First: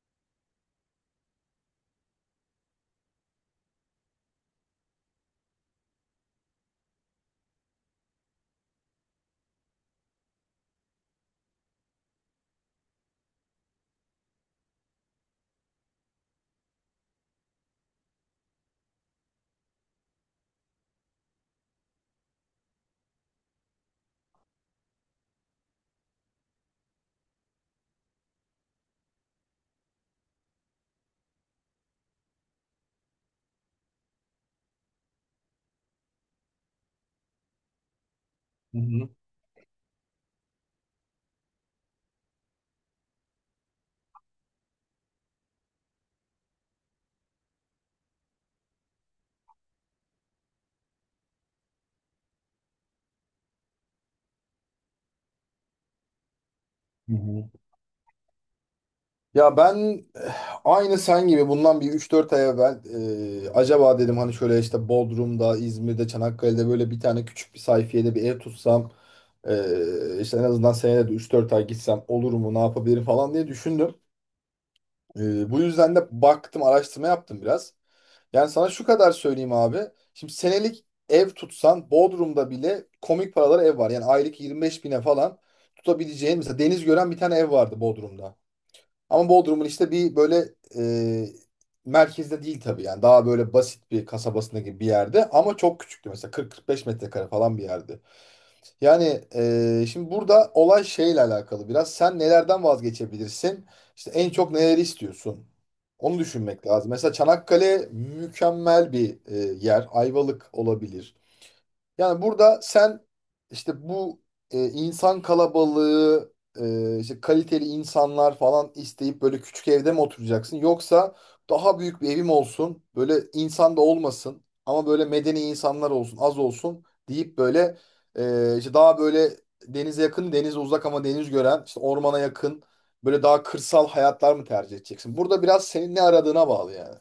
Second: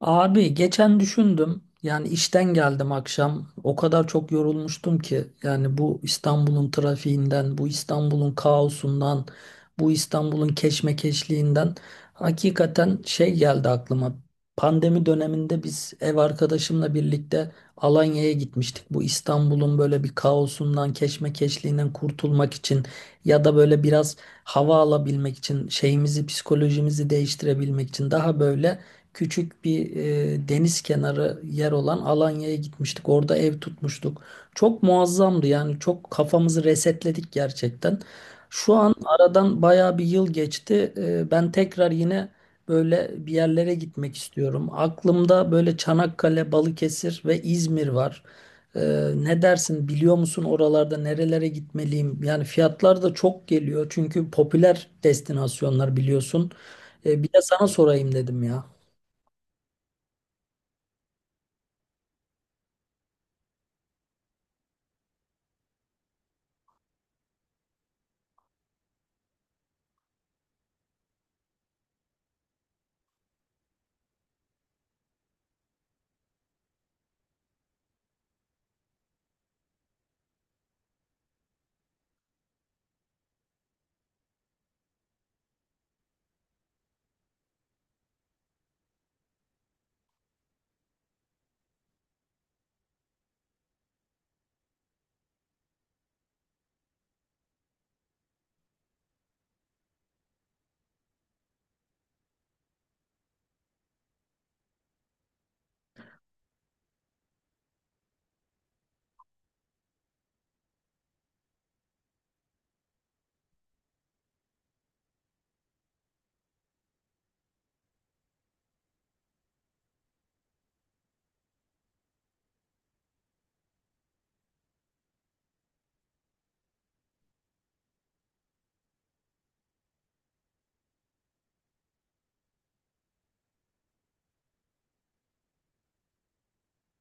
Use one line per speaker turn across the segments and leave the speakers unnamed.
Abi geçen düşündüm. İşten geldim akşam. O kadar çok yorulmuştum ki. Yani bu İstanbul'un trafiğinden, bu İstanbul'un kaosundan, bu İstanbul'un keşmekeşliğinden hakikaten şey geldi aklıma. Pandemi döneminde biz ev arkadaşımla birlikte Alanya'ya gitmiştik. Bu İstanbul'un böyle bir kaosundan, keşmekeşliğinden kurtulmak için ya da böyle biraz hava alabilmek için, şeyimizi, psikolojimizi değiştirebilmek için daha böyle küçük bir deniz kenarı yer olan Alanya'ya gitmiştik. Orada ev tutmuştuk. Çok muazzamdı, yani çok kafamızı resetledik gerçekten. Şu
Hı
an
hı,
aradan baya bir yıl geçti. Ben tekrar yine böyle bir yerlere gitmek istiyorum. Aklımda böyle Çanakkale, Balıkesir ve İzmir var. E, Ne dersin, biliyor musun oralarda nerelere gitmeliyim? Yani fiyatlar da çok geliyor, çünkü popüler destinasyonlar, biliyorsun.
hı
Bir de
hı.
sana sorayım dedim ya.
Ya ben aynı sen gibi bundan bir üç dört ay evvel acaba dedim hani şöyle işte Bodrum'da, İzmir'de, Çanakkale'de böyle bir tane küçük bir sayfiyede bir ev tutsam işte en azından senede de üç dört ay gitsem olur mu ne yapabilirim falan diye düşündüm. Eh, Bu yüzden de baktım araştırma yaptım biraz. Yani sana şu kadar söyleyeyim abi. Şimdi senelik ev tutsan Bodrum'da bile komik paralara ev var. Yani aylık 25 bine falan tutabileceğin mesela deniz gören bir tane ev vardı Bodrum'da. Ama Bodrum'un işte bir böyle e, merkezde değil tabii yani daha böyle basit bir kasabasında gibi bir yerde ama çok küçüktü mesela 40-45 metrekare falan bir yerdi. Yani şimdi burada olay şeyle alakalı biraz sen nelerden vazgeçebilirsin işte en çok neleri istiyorsun onu düşünmek lazım. Mesela Çanakkale mükemmel bir yer, Ayvalık olabilir. Yani burada sen işte bu insan kalabalığı, işte kaliteli insanlar falan isteyip böyle küçük evde mi oturacaksın? Yoksa daha büyük bir evim olsun, böyle insan da olmasın ama böyle medeni insanlar olsun, az olsun deyip böyle işte daha böyle denize yakın, denize uzak ama deniz gören, işte ormana yakın, böyle daha kırsal hayatlar mı tercih edeceksin? Burada biraz senin ne aradığına bağlı yani.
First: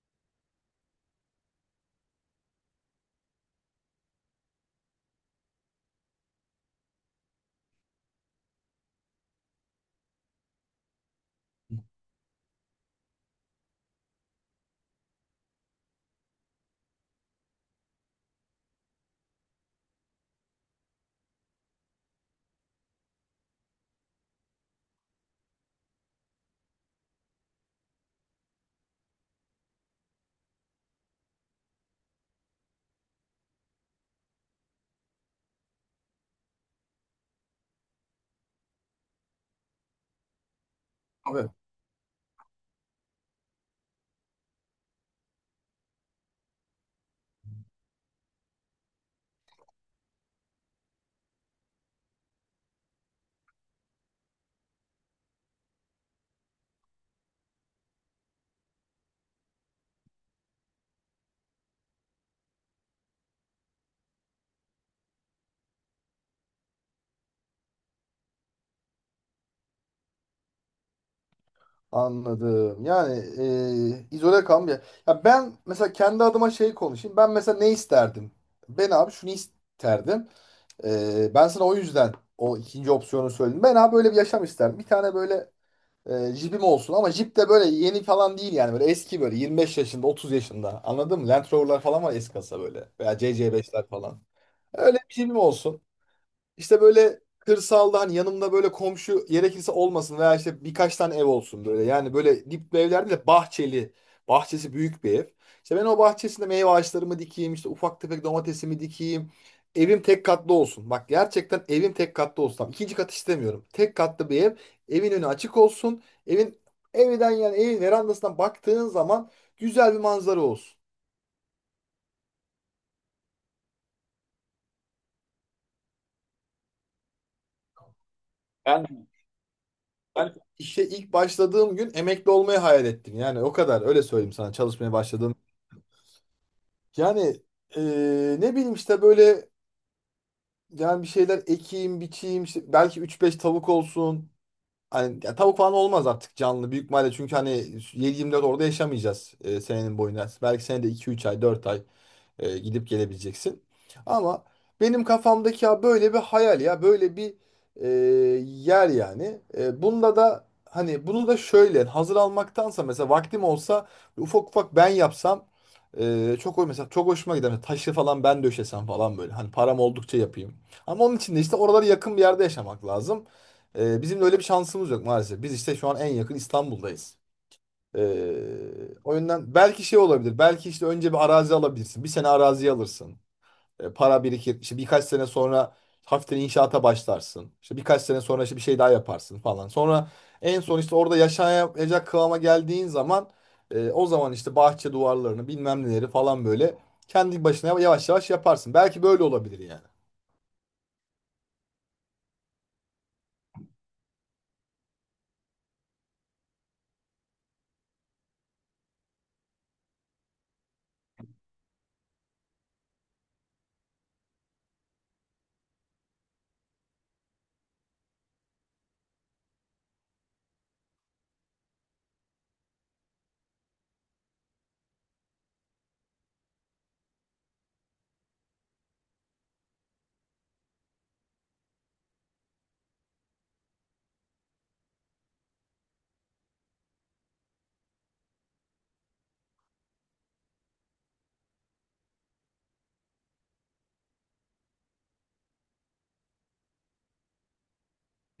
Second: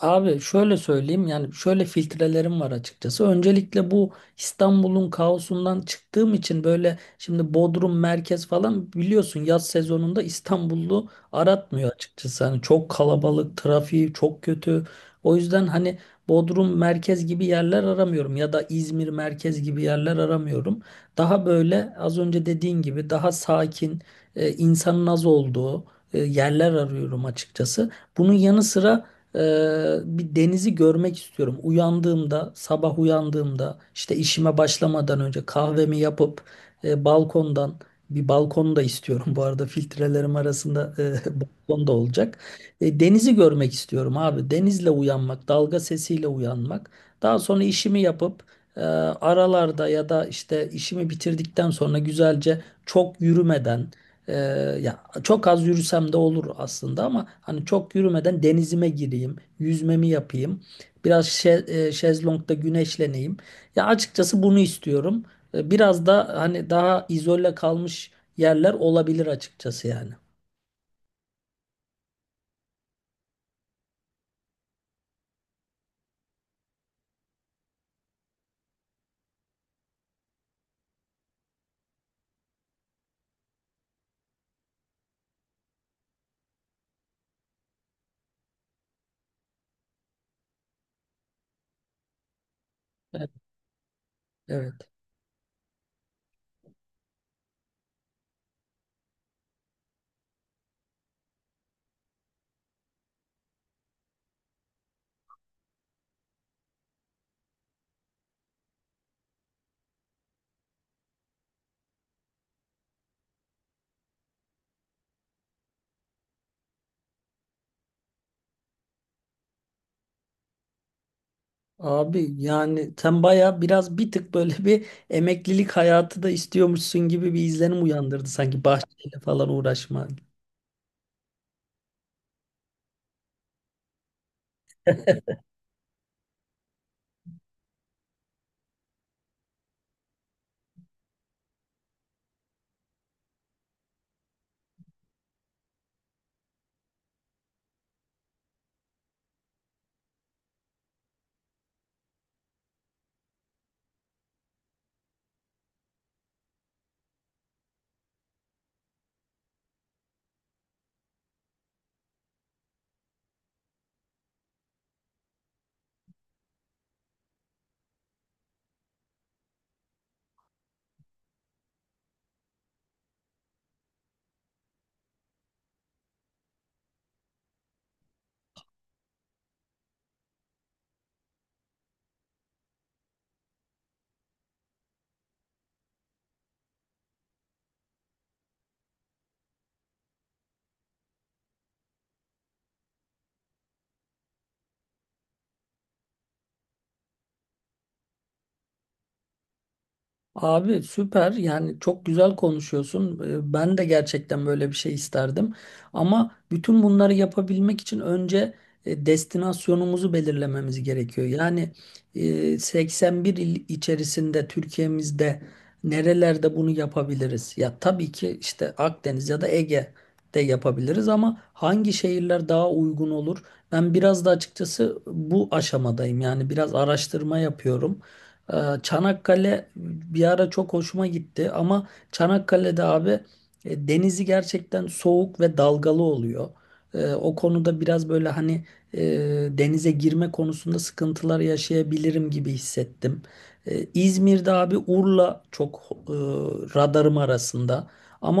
Abi şöyle söyleyeyim, yani şöyle filtrelerim var açıkçası. Öncelikle bu İstanbul'un kaosundan çıktığım için böyle, şimdi Bodrum merkez falan biliyorsun, yaz sezonunda İstanbullu aratmıyor açıkçası. Hani çok kalabalık, trafiği çok kötü. O yüzden hani Bodrum merkez gibi yerler aramıyorum ya da İzmir merkez gibi yerler aramıyorum. Daha böyle az önce dediğin gibi daha sakin, insanın az olduğu yerler arıyorum açıkçası. Bunun yanı sıra bir denizi görmek istiyorum. Uyandığımda, sabah uyandığımda işte işime başlamadan önce kahvemi yapıp balkondan, bir balkon da istiyorum. Bu arada filtrelerim arasında balkon da olacak. Denizi görmek istiyorum abi. Denizle uyanmak, dalga sesiyle uyanmak. Daha sonra işimi yapıp e, aralarda ya da işte işimi bitirdikten sonra güzelce çok yürümeden, e, ya çok az yürüsem de olur aslında, ama hani çok yürümeden denizime gireyim, yüzmemi yapayım, biraz şezlongda güneşleneyim. Ya açıkçası bunu istiyorum. Biraz da hani daha izole kalmış yerler olabilir açıkçası yani.
Anladım. Yani izole kalmıyor. Ya ben mesela kendi adıma şey konuşayım. Ben mesela ne isterdim? Ben abi şunu isterdim. Ben sana o yüzden o ikinci opsiyonu söyledim. Ben abi böyle bir yaşam isterdim. Bir tane böyle jipim olsun ama jip de böyle yeni falan değil yani. Böyle eski böyle 25 yaşında 30 yaşında, anladın mı? Land Rover'lar falan var eski kasa böyle. Veya
Evet.
CC5'ler falan.
Evet.
Öyle bir jipim olsun. İşte böyle kırsalda hani yanımda böyle komşu gerekirse olmasın veya işte birkaç tane ev olsun böyle. Yani böyle dip bir evlerde de bahçeli. Bahçesi büyük bir ev. İşte ben o bahçesinde meyve ağaçlarımı dikeyim, işte ufak tefek domatesimi dikeyim. Evim tek katlı olsun. Bak, gerçekten evim tek katlı olsun. Tamam, İkinci kat istemiyorum. Tek katlı bir ev. Evin önü açık olsun. Evin, evden yani evin verandasından baktığın zaman güzel bir manzara olsun.
Abi yani sen baya biraz bir tık böyle bir emeklilik hayatı da istiyormuşsun gibi bir izlenim uyandırdı, sanki
Ben
bahçeyle falan uğraşma.
Ben işe ilk başladığım gün emekli olmayı hayal ettim. Yani o kadar, öyle söyleyeyim sana çalışmaya başladığım. Yani ne bileyim işte böyle yani bir şeyler ekeyim, biçeyim, işte belki üç beş tavuk olsun. Hani ya tavuk falan olmaz artık canlı büyük ihtimalle çünkü hani 7-24 orada yaşamayacağız senenin boyunca. Belki senede iki üç ay, 4 ay. Gidip gelebileceksin. Ama benim kafamdaki ya böyle bir hayal ya böyle bir e, yer yani. Bunda da hani bunu da şöyle hazır almaktansa mesela vaktim olsa ufak ufak ben yapsam çok hoş, mesela çok hoşuma gider. Hani taşı falan ben döşesem falan böyle. Hani param oldukça yapayım. Ama onun için de işte oralara yakın bir yerde yaşamak lazım. Bizim de öyle bir şansımız yok maalesef. Biz işte şu an en yakın İstanbul'dayız. O yüzden belki şey olabilir. Belki işte önce bir arazi alabilirsin. Bir sene arazi alırsın. Para birikir. İşte birkaç sene sonra hafiften inşaata başlarsın. İşte birkaç sene sonra işte bir şey daha yaparsın falan. Sonra en son işte orada yaşayacak kıvama geldiğin zaman o zaman işte bahçe duvarlarını bilmem neleri falan böyle kendi başına yavaş yavaş yaparsın. Belki böyle olabilir yani.
Abi süper, yani çok güzel konuşuyorsun. Ben de gerçekten böyle bir şey isterdim. Ama bütün bunları yapabilmek için önce destinasyonumuzu belirlememiz gerekiyor. Yani 81 il içerisinde Türkiye'mizde nerelerde bunu yapabiliriz? Ya tabii ki işte Akdeniz ya da Ege'de yapabiliriz ama hangi şehirler daha uygun olur? Ben biraz da açıkçası bu aşamadayım. Yani biraz araştırma yapıyorum. Ee, Çanakkale bir ara çok hoşuma gitti, ama Çanakkale'de abi denizi gerçekten soğuk ve dalgalı oluyor. O konuda biraz böyle hani e, denize girme konusunda sıkıntılar yaşayabilirim gibi hissettim. İzmir'de abi Urla çok e, radarım arasında.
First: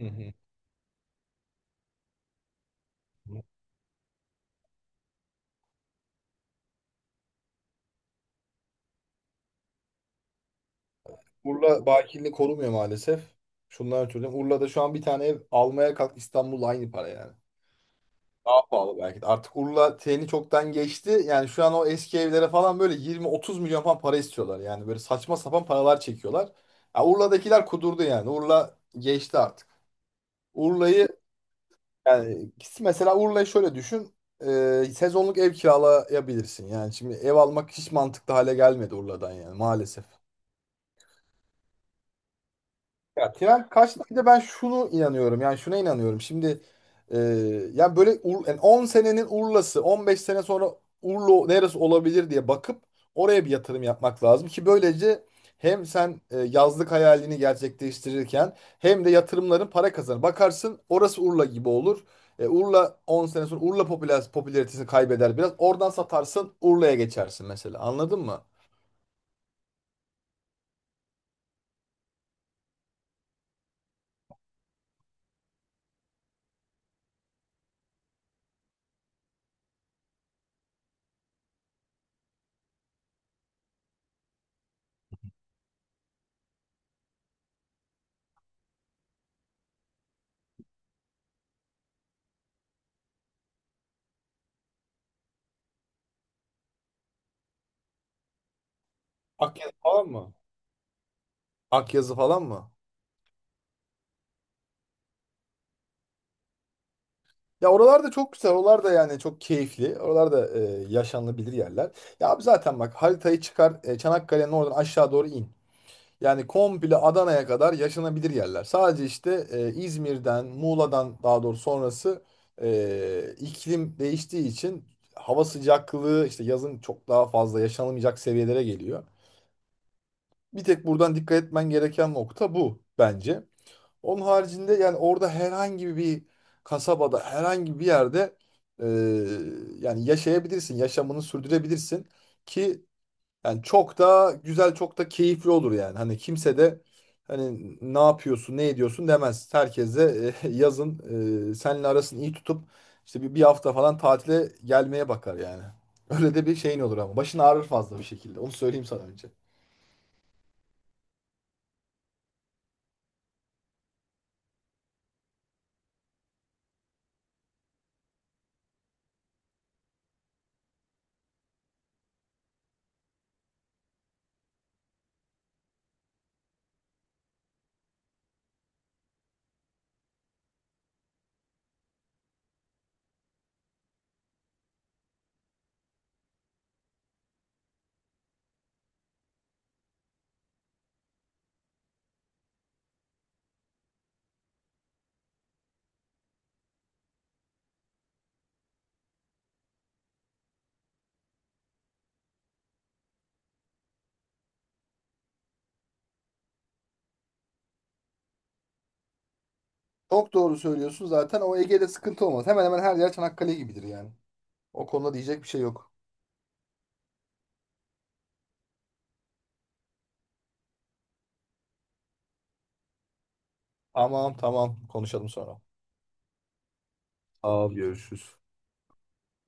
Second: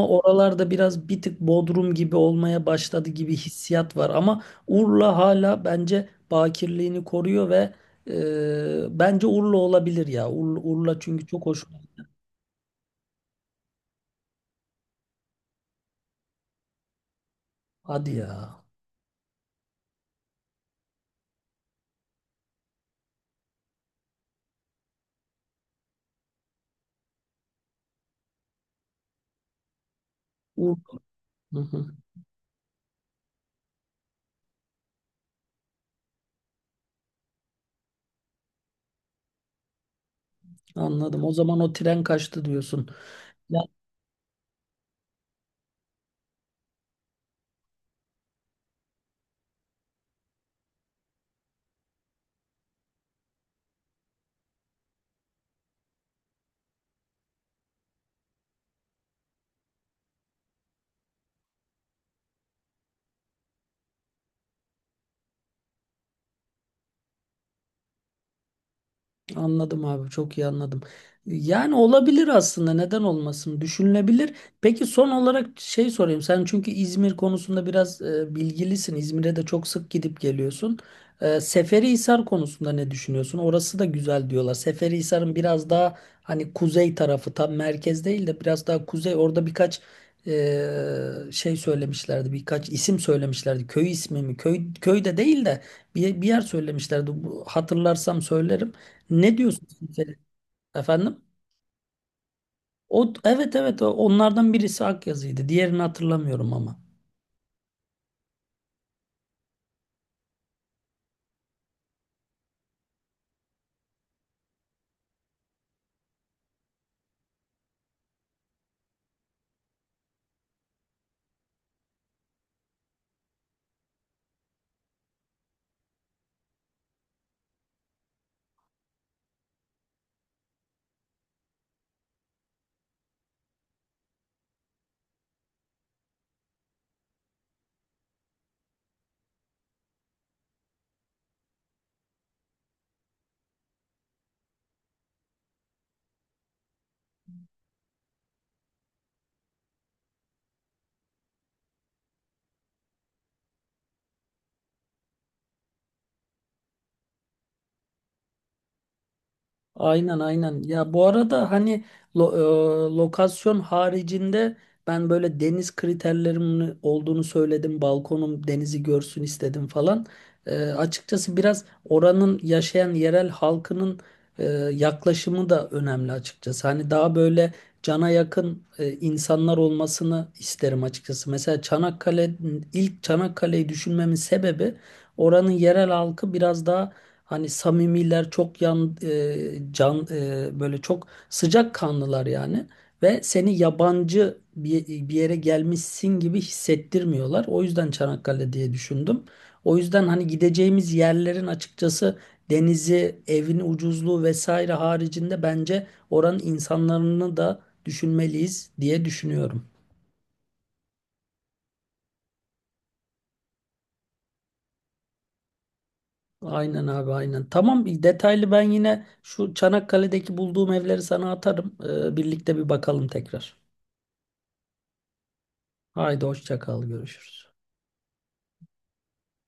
Hı hı.
oralarda biraz bir tık Bodrum gibi olmaya başladı gibi hissiyat var. Ama Urla hala bence bakirliğini koruyor ve bence Urla olabilir ya. Urla, Urla çünkü çok hoş.
Urla bakirliği korumuyor maalesef. Şundan ötürü: Urla'da şu an bir tane ev almaya kalk, İstanbul'la aynı para yani.
Hadi ya.
Daha pahalı belki de. Artık Urla treni çoktan geçti. Yani şu an o eski evlere falan böyle 20-30 milyon falan para istiyorlar. Yani böyle saçma sapan paralar çekiyorlar. Ya Urla'dakiler kudurdu yani. Urla geçti artık.
Urla.
Urla'yı,
Hı hı.
yani mesela Urla'yı şöyle düşün. Sezonluk ev kiralayabilirsin. Yani şimdi ev almak hiç mantıklı hale gelmedi Urla'dan yani maalesef.
Anladım. O zaman o tren kaçtı diyorsun.
Ya tren kaçtı. Bir de ben şunu inanıyorum. Yani şuna inanıyorum. Şimdi e, yani böyle yani 10 senenin Urla'sı, 15 sene sonra Urla neresi olabilir diye bakıp oraya bir yatırım yapmak lazım ki böylece hem sen yazlık hayalini gerçekleştirirken hem de yatırımların para kazanır. Bakarsın orası Urla gibi olur. Urla 10 sene sonra, Urla popüler, popülaritesini kaybeder biraz. Oradan satarsın, Urla'ya geçersin mesela. Anladın mı?
Anladım abi, çok iyi anladım. Yani olabilir aslında, neden olmasın, düşünülebilir. Peki son olarak şey sorayım, sen çünkü İzmir konusunda biraz bilgilisin. İzmir'e de çok sık gidip geliyorsun. Seferihisar konusunda ne düşünüyorsun? Orası da güzel diyorlar. Seferihisar'ın biraz daha hani kuzey tarafı, tam merkez değil de biraz daha kuzey, orada birkaç şey söylemişlerdi, birkaç isim söylemişlerdi, köy ismi mi, köy, köy de değil de bir yer söylemişlerdi. Bu- hatırlarsam söylerim. Ne diyorsun
Akyazı
sen
falan
Selim?
mı?
Efendim?
Akyazı falan mı?
O, evet evet, o- onlardan birisi Akyazı'ydı. Diğerini hatırlamıyorum ama.
Ya oralar da çok güzel. Oralar da yani çok keyifli. Oralar da yaşanılabilir yerler. Ya abi zaten bak, haritayı çıkar, Çanakkale'nin oradan aşağı doğru in. Yani komple Adana'ya kadar yaşanabilir yerler. Sadece işte İzmir'den, Muğla'dan daha doğru sonrası iklim değiştiği için hava sıcaklığı işte yazın çok daha fazla yaşanılmayacak seviyelere geliyor. Bir tek buradan dikkat etmen gereken nokta bu bence. Onun haricinde yani orada herhangi bir kasabada, herhangi bir yerde e, yani yaşayabilirsin, yaşamını sürdürebilirsin ki yani çok da güzel, çok da keyifli olur yani. Hani kimse de hani ne yapıyorsun, ne ediyorsun demez. Herkes de yazın seninle arasını iyi tutup işte bir hafta falan tatile gelmeye bakar yani. Öyle de bir şeyin olur ama. Başın ağrır fazla bir şekilde. Onu söyleyeyim sana önce.
Aynen aynen. Ya bu arada hani lo- lokasyon haricinde ben böyle deniz kriterlerimin olduğunu söyledim. Balkonum denizi görsün istedim falan. Açıkçası biraz oranın yaşayan yerel halkının e, yaklaşımı da önemli açıkçası. Hani daha böyle cana yakın insanlar olmasını isterim açıkçası. Mesela Çanakkale, ilk Çanakkale'yi düşünmemin sebebi oranın yerel halkı biraz daha, hani samimiler, çok böyle çok sıcak kanlılar yani, ve seni yabancı bir yere gelmişsin gibi hissettirmiyorlar. O yüzden Çanakkale diye düşündüm. O yüzden hani gideceğimiz yerlerin açıkçası denizi, evin ucuzluğu vesaire haricinde bence oranın insanlarını da düşünmeliyiz diye düşünüyorum.
Çok doğru söylüyorsun zaten. O, Ege'de sıkıntı olmaz. Hemen hemen her yer Çanakkale gibidir yani. O konuda diyecek bir şey yok.
Aynen abi aynen. Tamam, detaylı ben yine şu Çanakkale'deki bulduğum evleri sana atarım. Birlikte bir bakalım tekrar.
Aman tamam, konuşalım sonra.
Haydi hoşça kal, görüşürüz.
Abi görüşürüz.